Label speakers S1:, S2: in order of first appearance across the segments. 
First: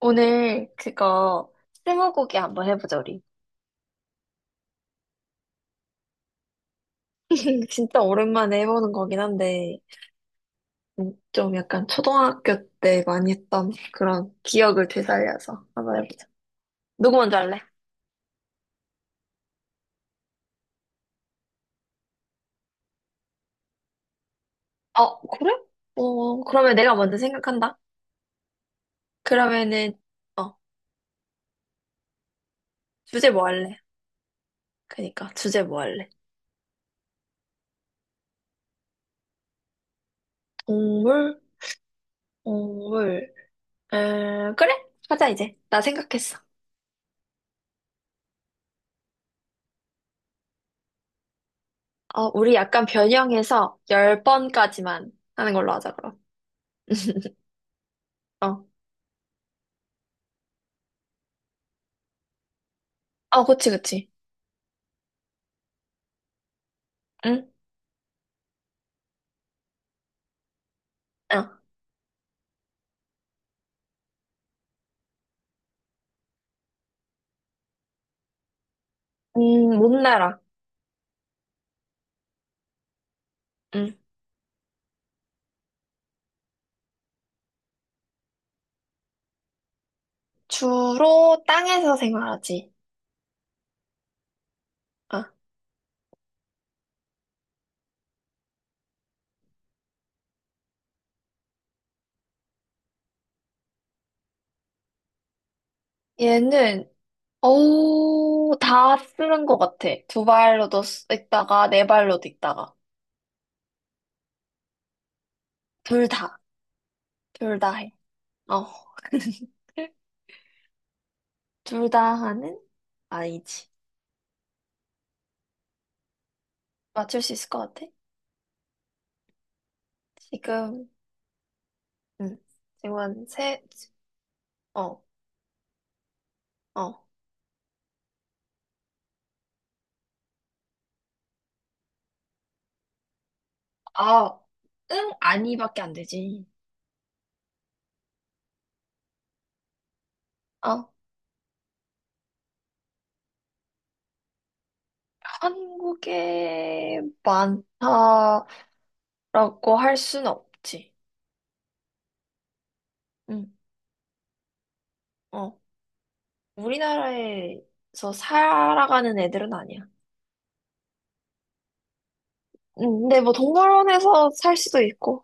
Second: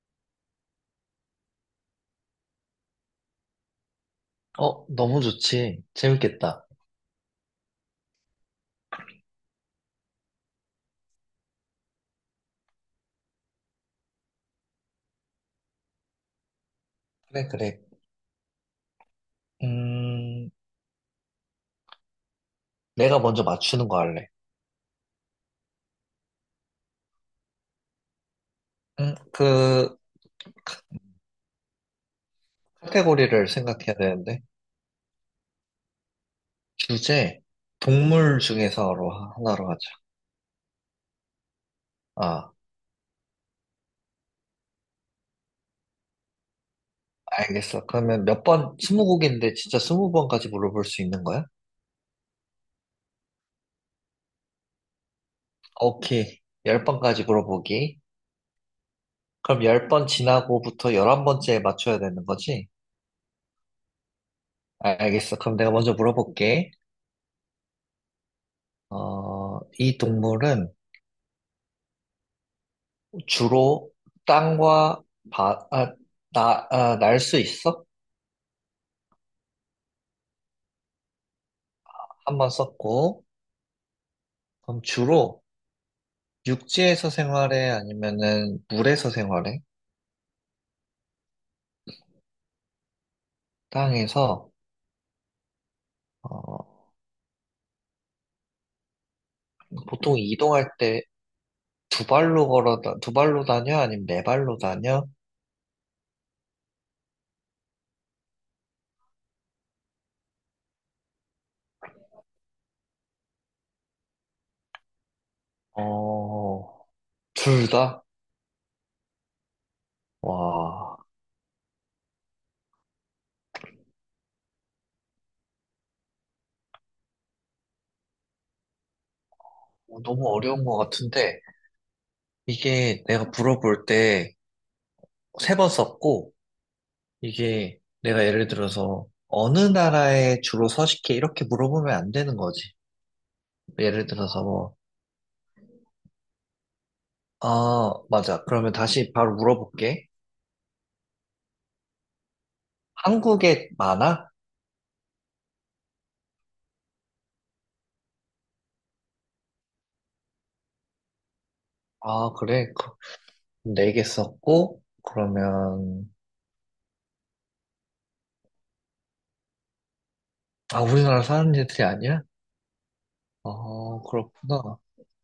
S1: 오늘 그거 스무고개 한번 해보자 우리.
S2: 어, 너무 좋지. 재밌겠다.
S1: 진짜 오랜만에 해보는 거긴 한데 좀 약간 초등학교 때 많이 했던 그런 기억을 되살려서 한번 해보자. 누구 먼저
S2: 그래,
S1: 할래?
S2: 그래. 음, 내가 먼저 맞추는 거 할래.
S1: 어 그래? 어 그러면 내가 먼저 생각한다. 그러면은
S2: 그,
S1: 어
S2: 카-
S1: 주제 뭐
S2: 카테고리를
S1: 할래?
S2: 생각해야 되는데.
S1: 그니까 주제 뭐 할래?
S2: 주제, 동물 중에서로 하나로 하자.
S1: 동물?
S2: 아,
S1: 동물. 그래? 하자 이제. 나 생각했어.
S2: 알겠어. 그러면 몇 번, 스무 곡인데 진짜 스무 번까지 물어볼 수 있는 거야?
S1: 어 우리 약간 변형해서 열 번까지만 하는 걸로 하자 그럼.
S2: 오케이. 열 번까지 물어보기.
S1: 어.
S2: 그럼 열 번 지나고부터 열한 번째에 맞춰야 되는 거지?
S1: 어, 그치, 그치.
S2: 아, 알겠어. 그럼 내가 먼저 물어볼게.
S1: 응?
S2: 어, 이 동물은
S1: 어.
S2: 주로 땅과 바, 아, 나, 아, 날 수 있어?
S1: 못 날아.
S2: 한 번 썼고,
S1: 응.
S2: 그럼 주로 육지에서 생활해? 아니면은 물에서 생활해?
S1: 주로 땅에서 생활하지.
S2: 땅에서,
S1: 어.
S2: 어, 보통 이동할 때 두 발로 걸어, 두 발로 다녀? 아니면 네 발로 다녀?
S1: 얘는, 어우, 다 쓰는 것 같아. 두 발로도 있다가, 네 발로도 있다가. 둘 다.
S2: 어,
S1: 둘
S2: 둘
S1: 다 해.
S2: 다?
S1: 어.
S2: 와,
S1: 둘 다 하는? 아니지. 맞출 수 있을 것 같아?
S2: 너무 어려운 것
S1: 지금,
S2: 같은데,
S1: 응.
S2: 이게 내가
S1: 지금 세,
S2: 물어볼 때
S1: 어,
S2: 세 번 썼고,
S1: 어.
S2: 이게 내가 예를 들어서 어느 나라에 주로 서식해 이렇게 물어보면 안 되는 거지. 예를
S1: 아,
S2: 들어서 뭐,
S1: 응, 아니밖에 안 되지.
S2: 아, 맞아. 그러면 다시 바로 물어볼게.
S1: 어,
S2: 한국에 많아?
S1: 한국에 많다. 라고 할 순 없지.
S2: 아, 그래.
S1: 응,
S2: 네 개 썼고,
S1: 어.
S2: 그러면,
S1: 우리나라에서 살아가는 애들은 아니야.
S2: 아, 우리나라 사는 애들이 아니야?
S1: 응. 근데 뭐
S2: 어,
S1: 동물원에서 살
S2: 그렇구나.
S1: 수도 있고.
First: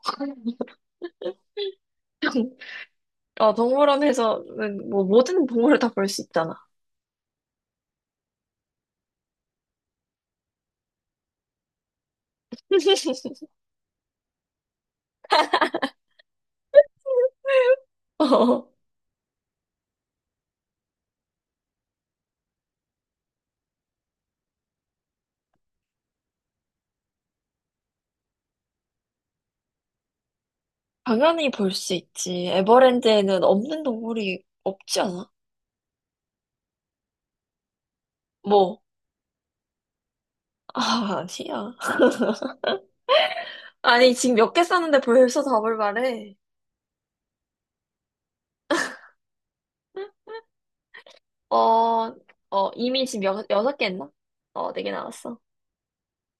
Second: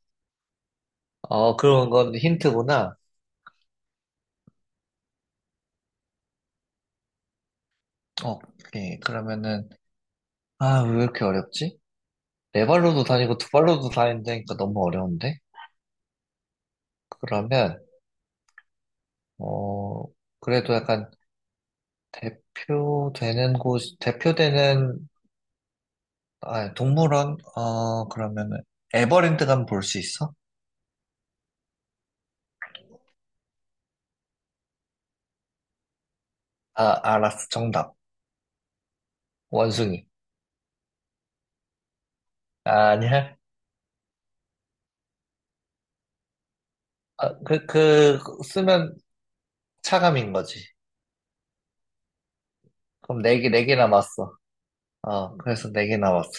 S2: 어, 그런 건 힌트구나.
S1: 어, 동물원에서는 뭐 모든 동물을 다 볼 수 있잖아.
S2: 어, 오케이. 그러면은, 아, 왜 이렇게 어렵지? 네 발로도 다니고 두 발로도 다닌다니까 너무 어려운데? 그러면,
S1: 어,
S2: 어, 그래도 약간 대표되는 곳, 대표되는, 아, 동물원? 어, 그러면은, 에버랜드 가면 볼 수 있어?
S1: 당연히 볼 수 있지. 에버랜드에는 없는 동물이 없지 않아?
S2: 아, 알았어. 정답.
S1: 뭐?
S2: 원숭이.
S1: 아, 아니야.
S2: 아, 아니야?
S1: 아니, 지금 몇 개 쌌는데 벌써 답을 말해.
S2: 아, 그, 쓰면 차감인 거지.
S1: 어, 어, 이미
S2: 그럼
S1: 지금
S2: 네
S1: 여,
S2: 개, 네 개
S1: 여섯 개 했나?
S2: 남았어.
S1: 어, 네 개
S2: 어,
S1: 나왔어.
S2: 그래서 네 개 남았어.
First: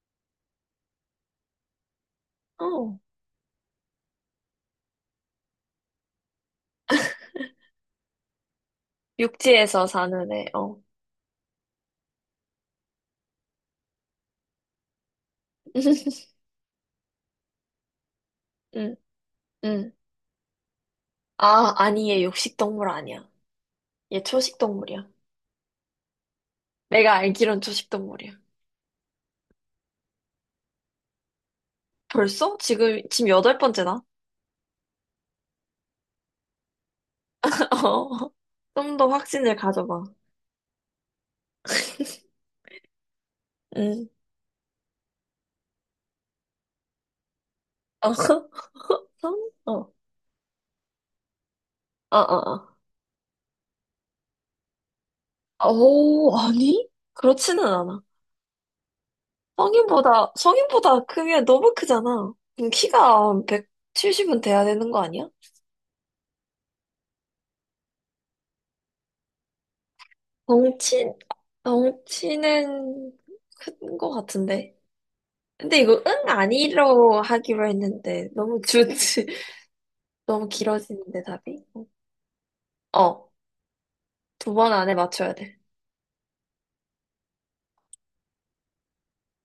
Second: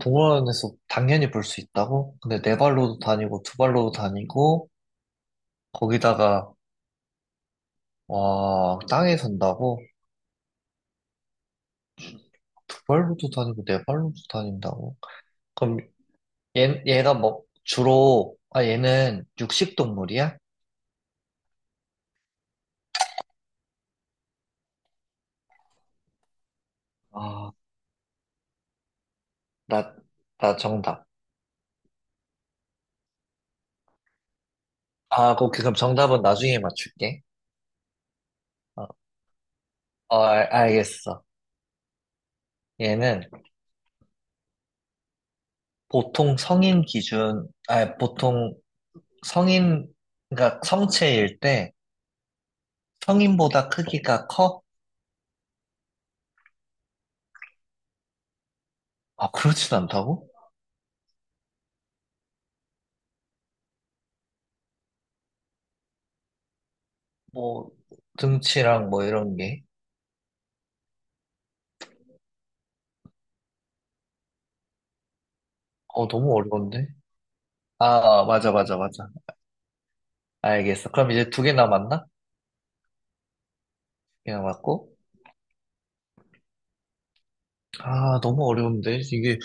S2: 동물원에서 당연히 볼 수 있다고? 근데 네
S1: 어.
S2: 발로도 다니고, 두 발로도 다니고, 거기다가, 와, 땅에 산다고?
S1: 육지에서 사는 애, 어.
S2: 두 발로도 다니고, 네 발로도 다닌다고? 그럼 얘가 뭐, 주로, 아,
S1: 응,
S2: 얘는 육식
S1: 응.
S2: 동물이야?
S1: 아, 아니, 얘 육식동물 아니야. 얘 초식동물이야. 내가
S2: 아,
S1: 알기론 초식동물이야.
S2: 나, 나 정답.
S1: 벌써? 지금, 지금 여덟 번째다?
S2: 아, 그럼 정답은 나중에 맞출게.
S1: 어.
S2: 어,
S1: 좀 더 확신을 가져봐.
S2: 어, 알겠어. 얘는
S1: 응.
S2: 보통 성인 기준, 아,
S1: 어,
S2: 보통
S1: 성? 어,
S2: 성인,
S1: 어,
S2: 그러니까 성체일 때
S1: 어.
S2: 성인보다 크기가 커?
S1: 어. 오, 아니? 그렇지는 않아.
S2: 아, 그렇진 않다고?
S1: 성인보다 크면 너무 크잖아. 그럼 키가 170은 돼야 되는 거 아니야?
S2: 뭐, 등치랑 뭐 이런 게.
S1: 덩치, 덩치는 큰 거 같은데. 근데 이거
S2: 어,
S1: 응
S2: 너무 어려운데?
S1: 아니로 하기로
S2: 아, 아,
S1: 했는데
S2: 맞아,
S1: 너무
S2: 맞아,
S1: 주
S2: 맞아.
S1: 너무
S2: 알겠어. 그럼
S1: 길어지는데
S2: 이제 두 개
S1: 답이
S2: 남았나? 두
S1: 어
S2: 개
S1: 두 번
S2: 남았고.
S1: 안에 맞춰야 돼
S2: 아, 너무 어려운데? 이게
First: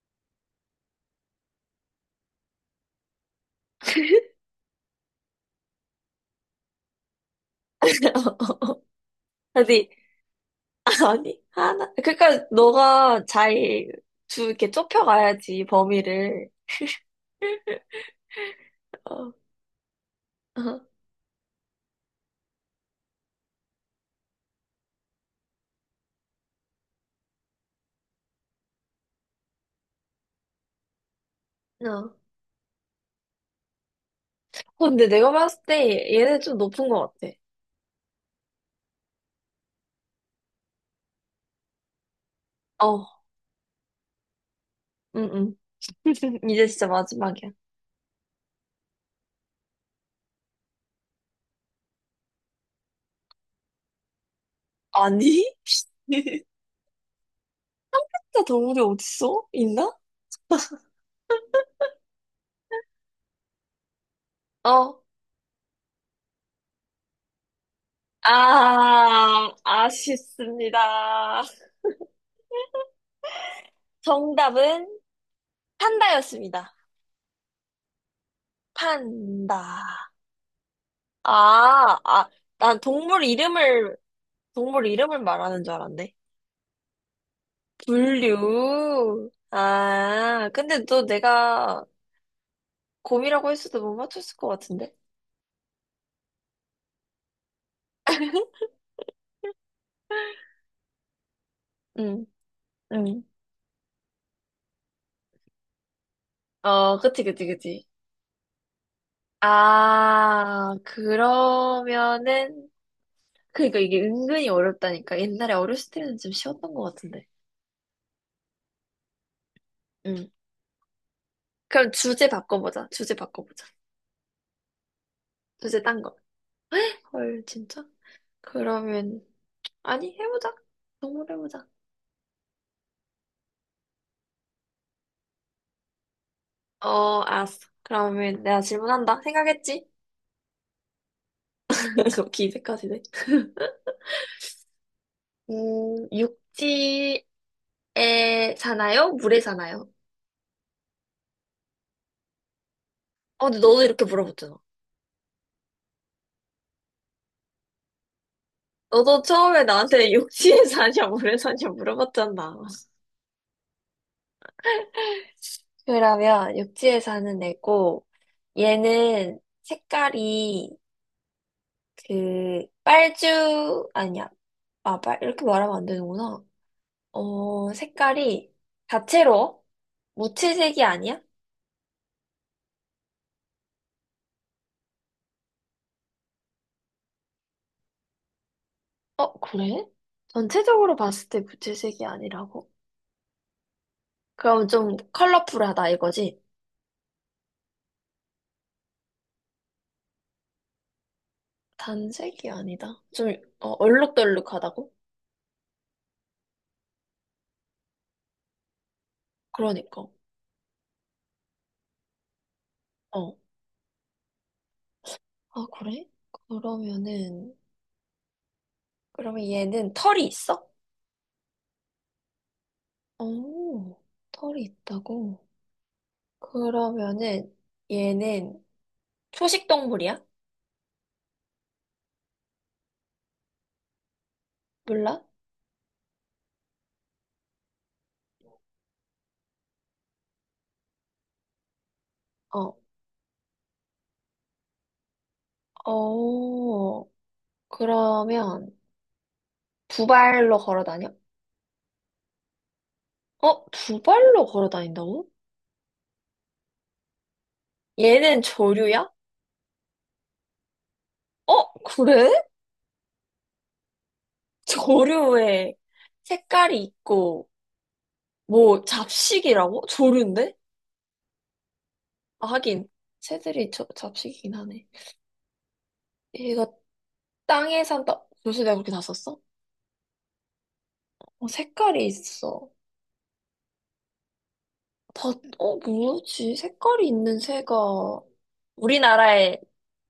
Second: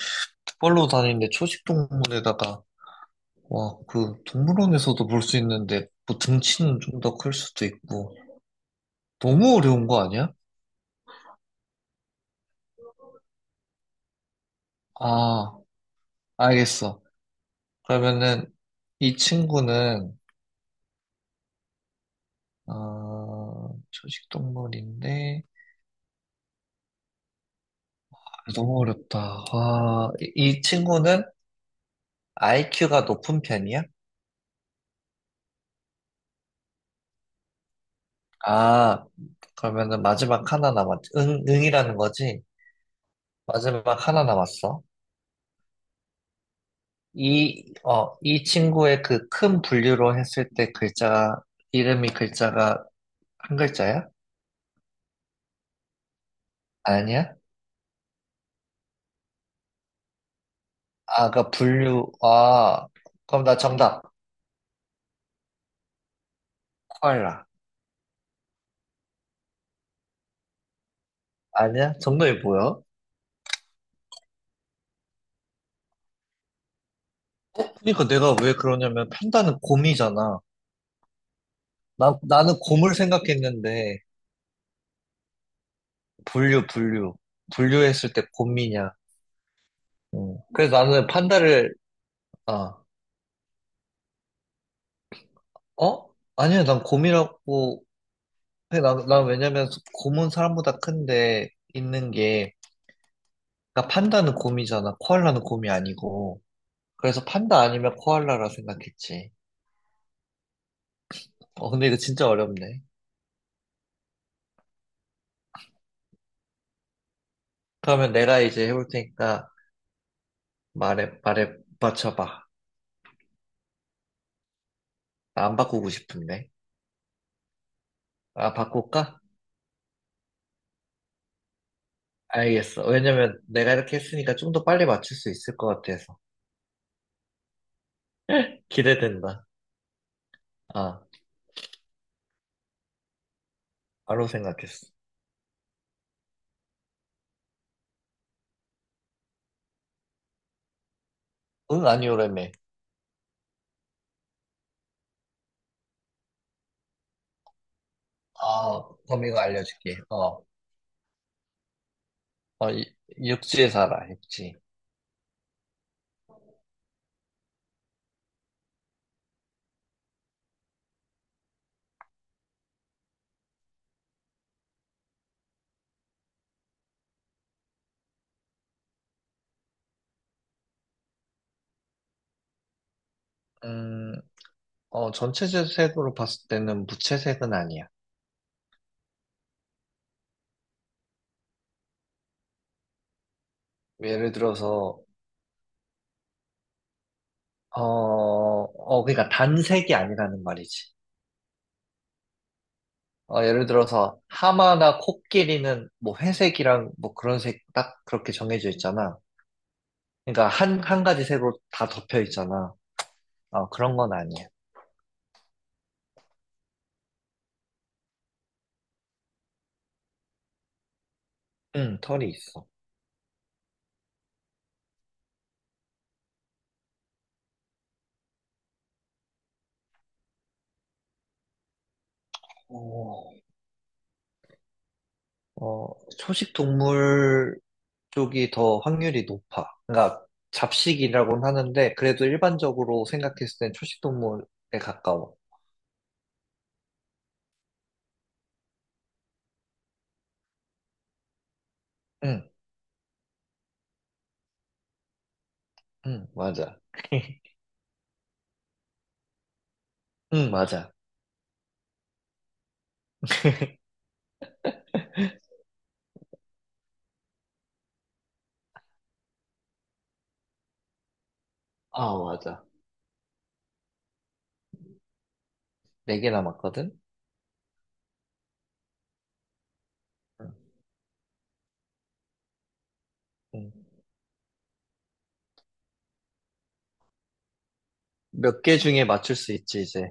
S2: 투발로 다니는데 초식동물에다가, 와, 그, 동물원에서도 볼 수 있는데, 뭐 등치는 좀 더 클 수도 있고. 너무 어려운
S1: 아니
S2: 거 아니야?
S1: 아니 하나 그러니까 너가 잘 주 이렇게
S2: 아,
S1: 좁혀가야지 범위를
S2: 알겠어. 그러면은, 이
S1: 어,
S2: 친구는,
S1: 어.
S2: 어, 초식동물인데, 아, 너무 어렵다. 와, 이 친구는
S1: 어.
S2: IQ가 높은 편이야?
S1: 근데 내가 봤을 때 얘는 좀 높은 것 같아
S2: 아, 그러면은 마지막 하나 남았지. 응, 응이라는 거지?
S1: 어
S2: 마지막 하나 남았어.
S1: 응응 이제 진짜 마지막이야
S2: 이 친구의 그 큰 분류로 했을 때 글자, 이름이 글자가 한 글자야?
S1: 아니
S2: 아니야?
S1: 진짜 동물이 어딨어 있나
S2: 아, 그 분류, 아, 그럼 나 정답,
S1: 어
S2: 코알라.
S1: 아 아쉽습니다
S2: 아니야? 정답이 뭐야?
S1: 정답은 판다였습니다.
S2: 그러니까 내가 왜 그러냐면 판다는
S1: 판다.
S2: 곰이잖아.
S1: 아,
S2: 나,
S1: 아,
S2: 나는
S1: 난
S2: 곰을
S1: 동물 이름을,
S2: 생각했는데,
S1: 동물 이름을 말하는 줄 알았네.
S2: 분류, 분류. 분류했을 때 곰이냐.
S1: 분류.
S2: 음.
S1: 아,
S2: 그래서
S1: 근데 너
S2: 나는 판다를,
S1: 내가
S2: 어,
S1: 곰이라고 했어도 못 맞췄을 것 같은데?
S2: 어? 아니야, 난 곰이라고, 해. 난 왜냐면 곰은 사람보다 큰데, 있는
S1: 응,
S2: 게,
S1: 응.
S2: 그러니까 판다는 곰이잖아. 코알라는 곰이 아니고.
S1: 어, 그치,
S2: 그래서
S1: 그치,
S2: 판다
S1: 그치.
S2: 아니면 코알라라 생각했지.
S1: 아,
S2: 어, 근데 이거 진짜
S1: 그러면은,
S2: 어렵네.
S1: 그니까 이게 은근히 어렵다니까. 옛날에 어렸을 때는 좀 쉬웠던 것 같은데.
S2: 그러면 내가 이제 해볼 테니까
S1: 응.
S2: 말해, 말해,
S1: 그럼 주제
S2: 맞춰봐.
S1: 바꿔보자. 주제 바꿔보자.
S2: 나 안
S1: 주제
S2: 바꾸고
S1: 딴 거.
S2: 싶은데.
S1: 헐, 진짜?
S2: 아, 바꿀까?
S1: 그러면, 아니, 해보자. 정말 해보자.
S2: 알겠어. 왜냐면 내가 이렇게 했으니까 좀 더 빨리 맞출 수 있을 것 같아서.
S1: 어, 알았어. 그러면 내가 질문한다.
S2: 기대된다.
S1: 생각했지?
S2: 아,
S1: 그렇게 기색까지네.
S2: 바로 생각했어.
S1: 육지에 사나요? 물에 사나요?
S2: 응, 아니오라며.
S1: 어, 근데 너도 이렇게 물어봤잖아.
S2: 아,
S1: 너도
S2: 범위가
S1: 처음에
S2: 알려줄게.
S1: 나한테
S2: 어,
S1: 육지에 사냐, 물에 사냐 물어봤잖아.
S2: 어, 육지에 살아, 육지.
S1: 그러면 육지에 사는 애고, 얘는 색깔이 그 빨주 아니야. 아, 빨 이렇게 말하면 안 되는구나. 어, 색깔이 다채로워? 무채색이 아니야?
S2: 음, 어, 전체 색으로 봤을 때는 무채색은 아니야.
S1: 어, 그래? 전체적으로 봤을 때 무채색이 아니라고?
S2: 예를
S1: 그럼 좀
S2: 들어서,
S1: 컬러풀하다 이거지?
S2: 어, 어, 그러니까 단색이 아니라는 말이지.
S1: 단색이 아니다. 좀,
S2: 어, 예를
S1: 어,
S2: 들어서
S1: 얼룩덜룩하다고?
S2: 하마나 코끼리는 뭐 회색이랑 뭐 그런 색 딱 그렇게 정해져 있잖아.
S1: 그러니까.
S2: 그러니까 한 가지 색으로 다 덮여 있잖아.
S1: 어.
S2: 어, 그런 건 아니야.
S1: 아, 그래? 그러면은, 그러면 얘는 털이 있어?
S2: 응, 털이 있어.
S1: 오, 털이 있다고? 그러면은, 얘는 초식 동물이야?
S2: 어,
S1: 몰라?
S2: 어, 초식 동물 쪽이 더 확률이 높아. 그러니까 잡식이라고는 하는데 그래도
S1: 어.
S2: 일반적으로 생각했을 땐 초식 동물에 가까워.
S1: 어, 그러면, 두 발로 걸어 다녀?
S2: 응,
S1: 어, 두 발로 걸어 다닌다고?
S2: 응, 맞아.
S1: 얘는 조류야?
S2: 응, 맞아.
S1: 어, 그래? 조류에 색깔이 있고, 뭐, 잡식이라고? 조류인데?
S2: 아,
S1: 아,
S2: 맞아.
S1: 하긴, 새들이 저, 잡식이긴 하네.
S2: 네 개
S1: 얘가
S2: 남았거든?
S1: 땅에 산다. 벌써 내가 그렇게 다 썼어? 어, 색깔이 있어. 다, 어, 뭐지? 색깔이 있는 새가
S2: 몇 개 중에 맞출 수
S1: 우리나라에,
S2: 있지, 이제.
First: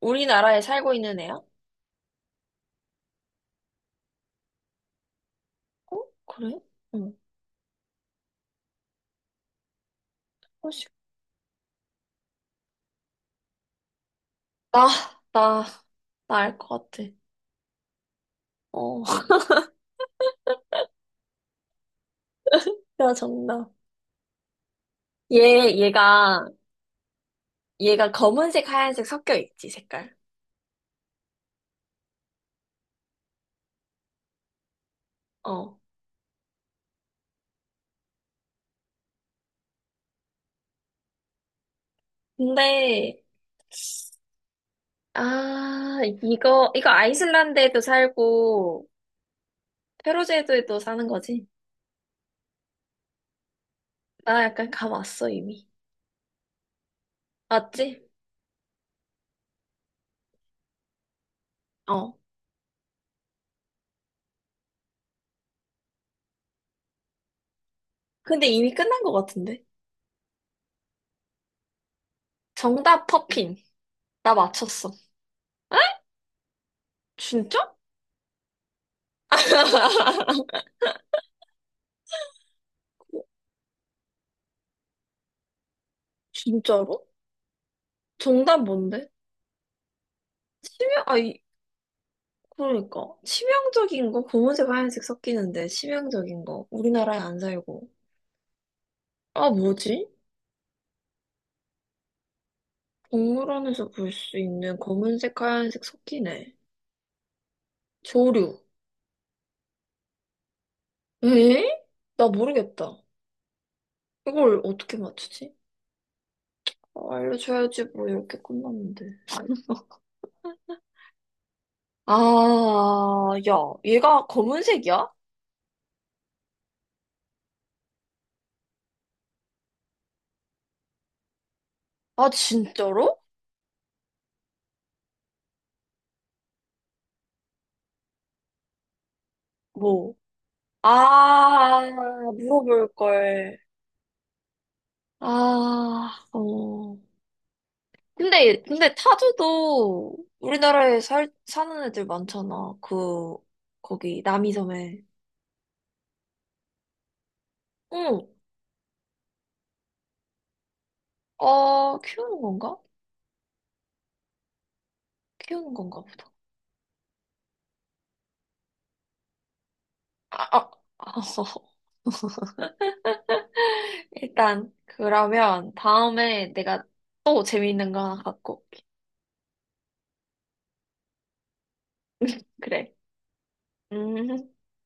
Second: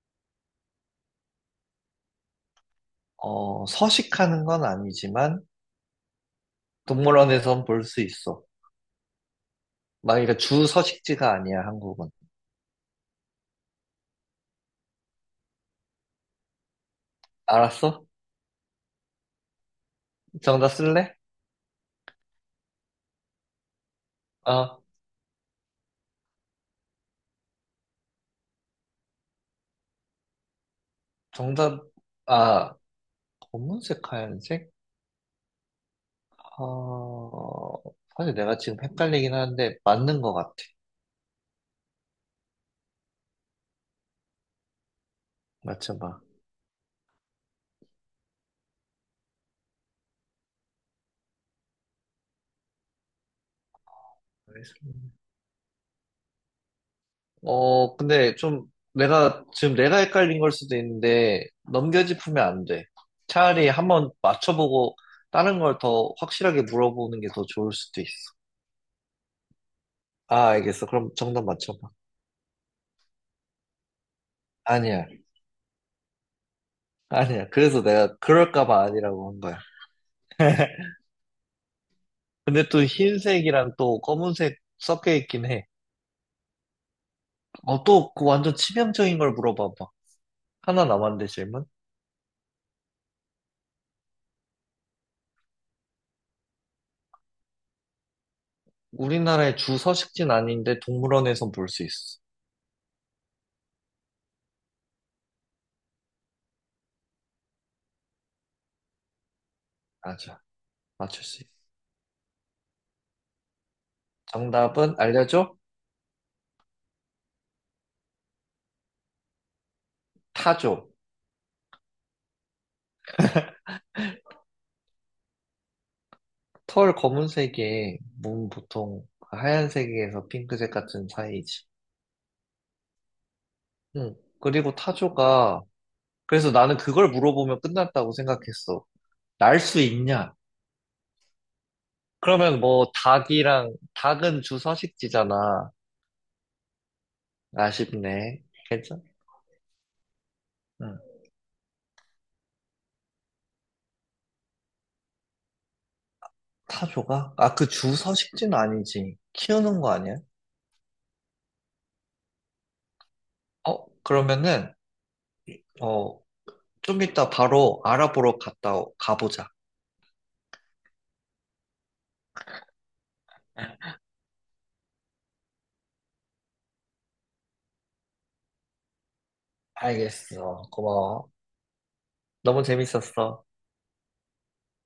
S1: 우리나라에 살고 있는 애야?
S2: 어, 서식하는 건 아니지만,
S1: 어, 그래? 응.
S2: 동물원에선 볼 수 있어. 막, 그러니까 주
S1: 혹시,
S2: 서식지가 아니야, 한국은.
S1: 나, 나, 나 알 것 같아.
S2: 알았어?
S1: 어,
S2: 정답 쓸래?
S1: 나 정답.
S2: 어,
S1: 얘, 얘가, 얘가 검은색, 하얀색 섞여 있지, 색깔.
S2: 정답, 아, 검은색, 하얀색?
S1: 어.
S2: 어, 사실 내가 지금 헷갈리긴 하는데, 맞는 것 같아.
S1: 근데, 아,
S2: 맞춰봐.
S1: 이거 아이슬란드에도 살고, 페루제도에도 사는 거지? 나 약간 감 왔어, 이미. 맞지?
S2: 어, 근데 좀 내가, 지금 내가 헷갈린 걸 수도 있는데,
S1: 어.
S2: 넘겨짚으면 안 돼. 차라리 한번 맞춰보고, 다른 걸 더 확실하게 물어보는 게 더 좋을 수도 있어.
S1: 근데 이미 끝난 것 같은데?
S2: 아, 알겠어. 그럼 정답 맞춰봐.
S1: 정답, 퍼핀. 나 맞췄어.
S2: 아니야. 아니야.
S1: 진짜?
S2: 그래서 내가 그럴까 봐 아니라고 한 거야. 근데 또 흰색이랑 또 검은색 섞여 있긴 해.
S1: 진짜로?
S2: 어, 또그 완전
S1: 정답 뭔데?
S2: 치명적인 걸 물어봐봐. 하나
S1: 치명, 아,
S2: 남았는데 질문?
S1: 그러니까 치명적인 거 검은색 하얀색 섞이는데 치명적인 거 우리나라에 안 살고 아
S2: 우리나라의 주
S1: 뭐지?
S2: 서식지는 아닌데 동물원에선 볼 수 있어.
S1: 동물원에서 볼 수 있는 검은색 하얀색 섞이네 조류
S2: 맞아. 맞출 수 있어.
S1: 에? 나 모르겠다 이걸
S2: 정답은
S1: 어떻게
S2: 알려줘?
S1: 맞추지? 아, 알려줘야지 뭐 이렇게 끝났는데
S2: 타조.
S1: 아, 야, 얘가 검은색이야?
S2: 털 검은색에 몸 보통 하얀색에서 핑크색 같은 사이지.
S1: 아, 진짜로?
S2: 응. 그리고 타조가 그래서 나는 그걸 물어보면 끝났다고 생각했어. 날 수
S1: 뭐?
S2: 있냐?
S1: 아,
S2: 그러면
S1: 물어볼
S2: 뭐
S1: 걸.
S2: 닭이랑 닭은 주서식지잖아.
S1: 아, 어.
S2: 아쉽네.
S1: 근데, 근데
S2: 괜찮?
S1: 타조도
S2: 응.
S1: 우리나라에 살, 사는 애들 많잖아. 그, 거기, 남이섬에.
S2: 타조가? 아, 그
S1: 응,
S2: 주서식지는 아니지. 키우는 거 아니야?
S1: 어, 키우는 건가?
S2: 어, 그러면은
S1: 키우는 건가
S2: 어,
S1: 보다.
S2: 좀 이따 바로 알아보러 갔다 가보자.
S1: 아, 아, 일단, 그러면 다음에 내가 또 재미있는 거 하나 갖고. 올게.
S2: 알겠어. 고마워. 너무
S1: 그래.
S2: 재밌었어.
S1: 음.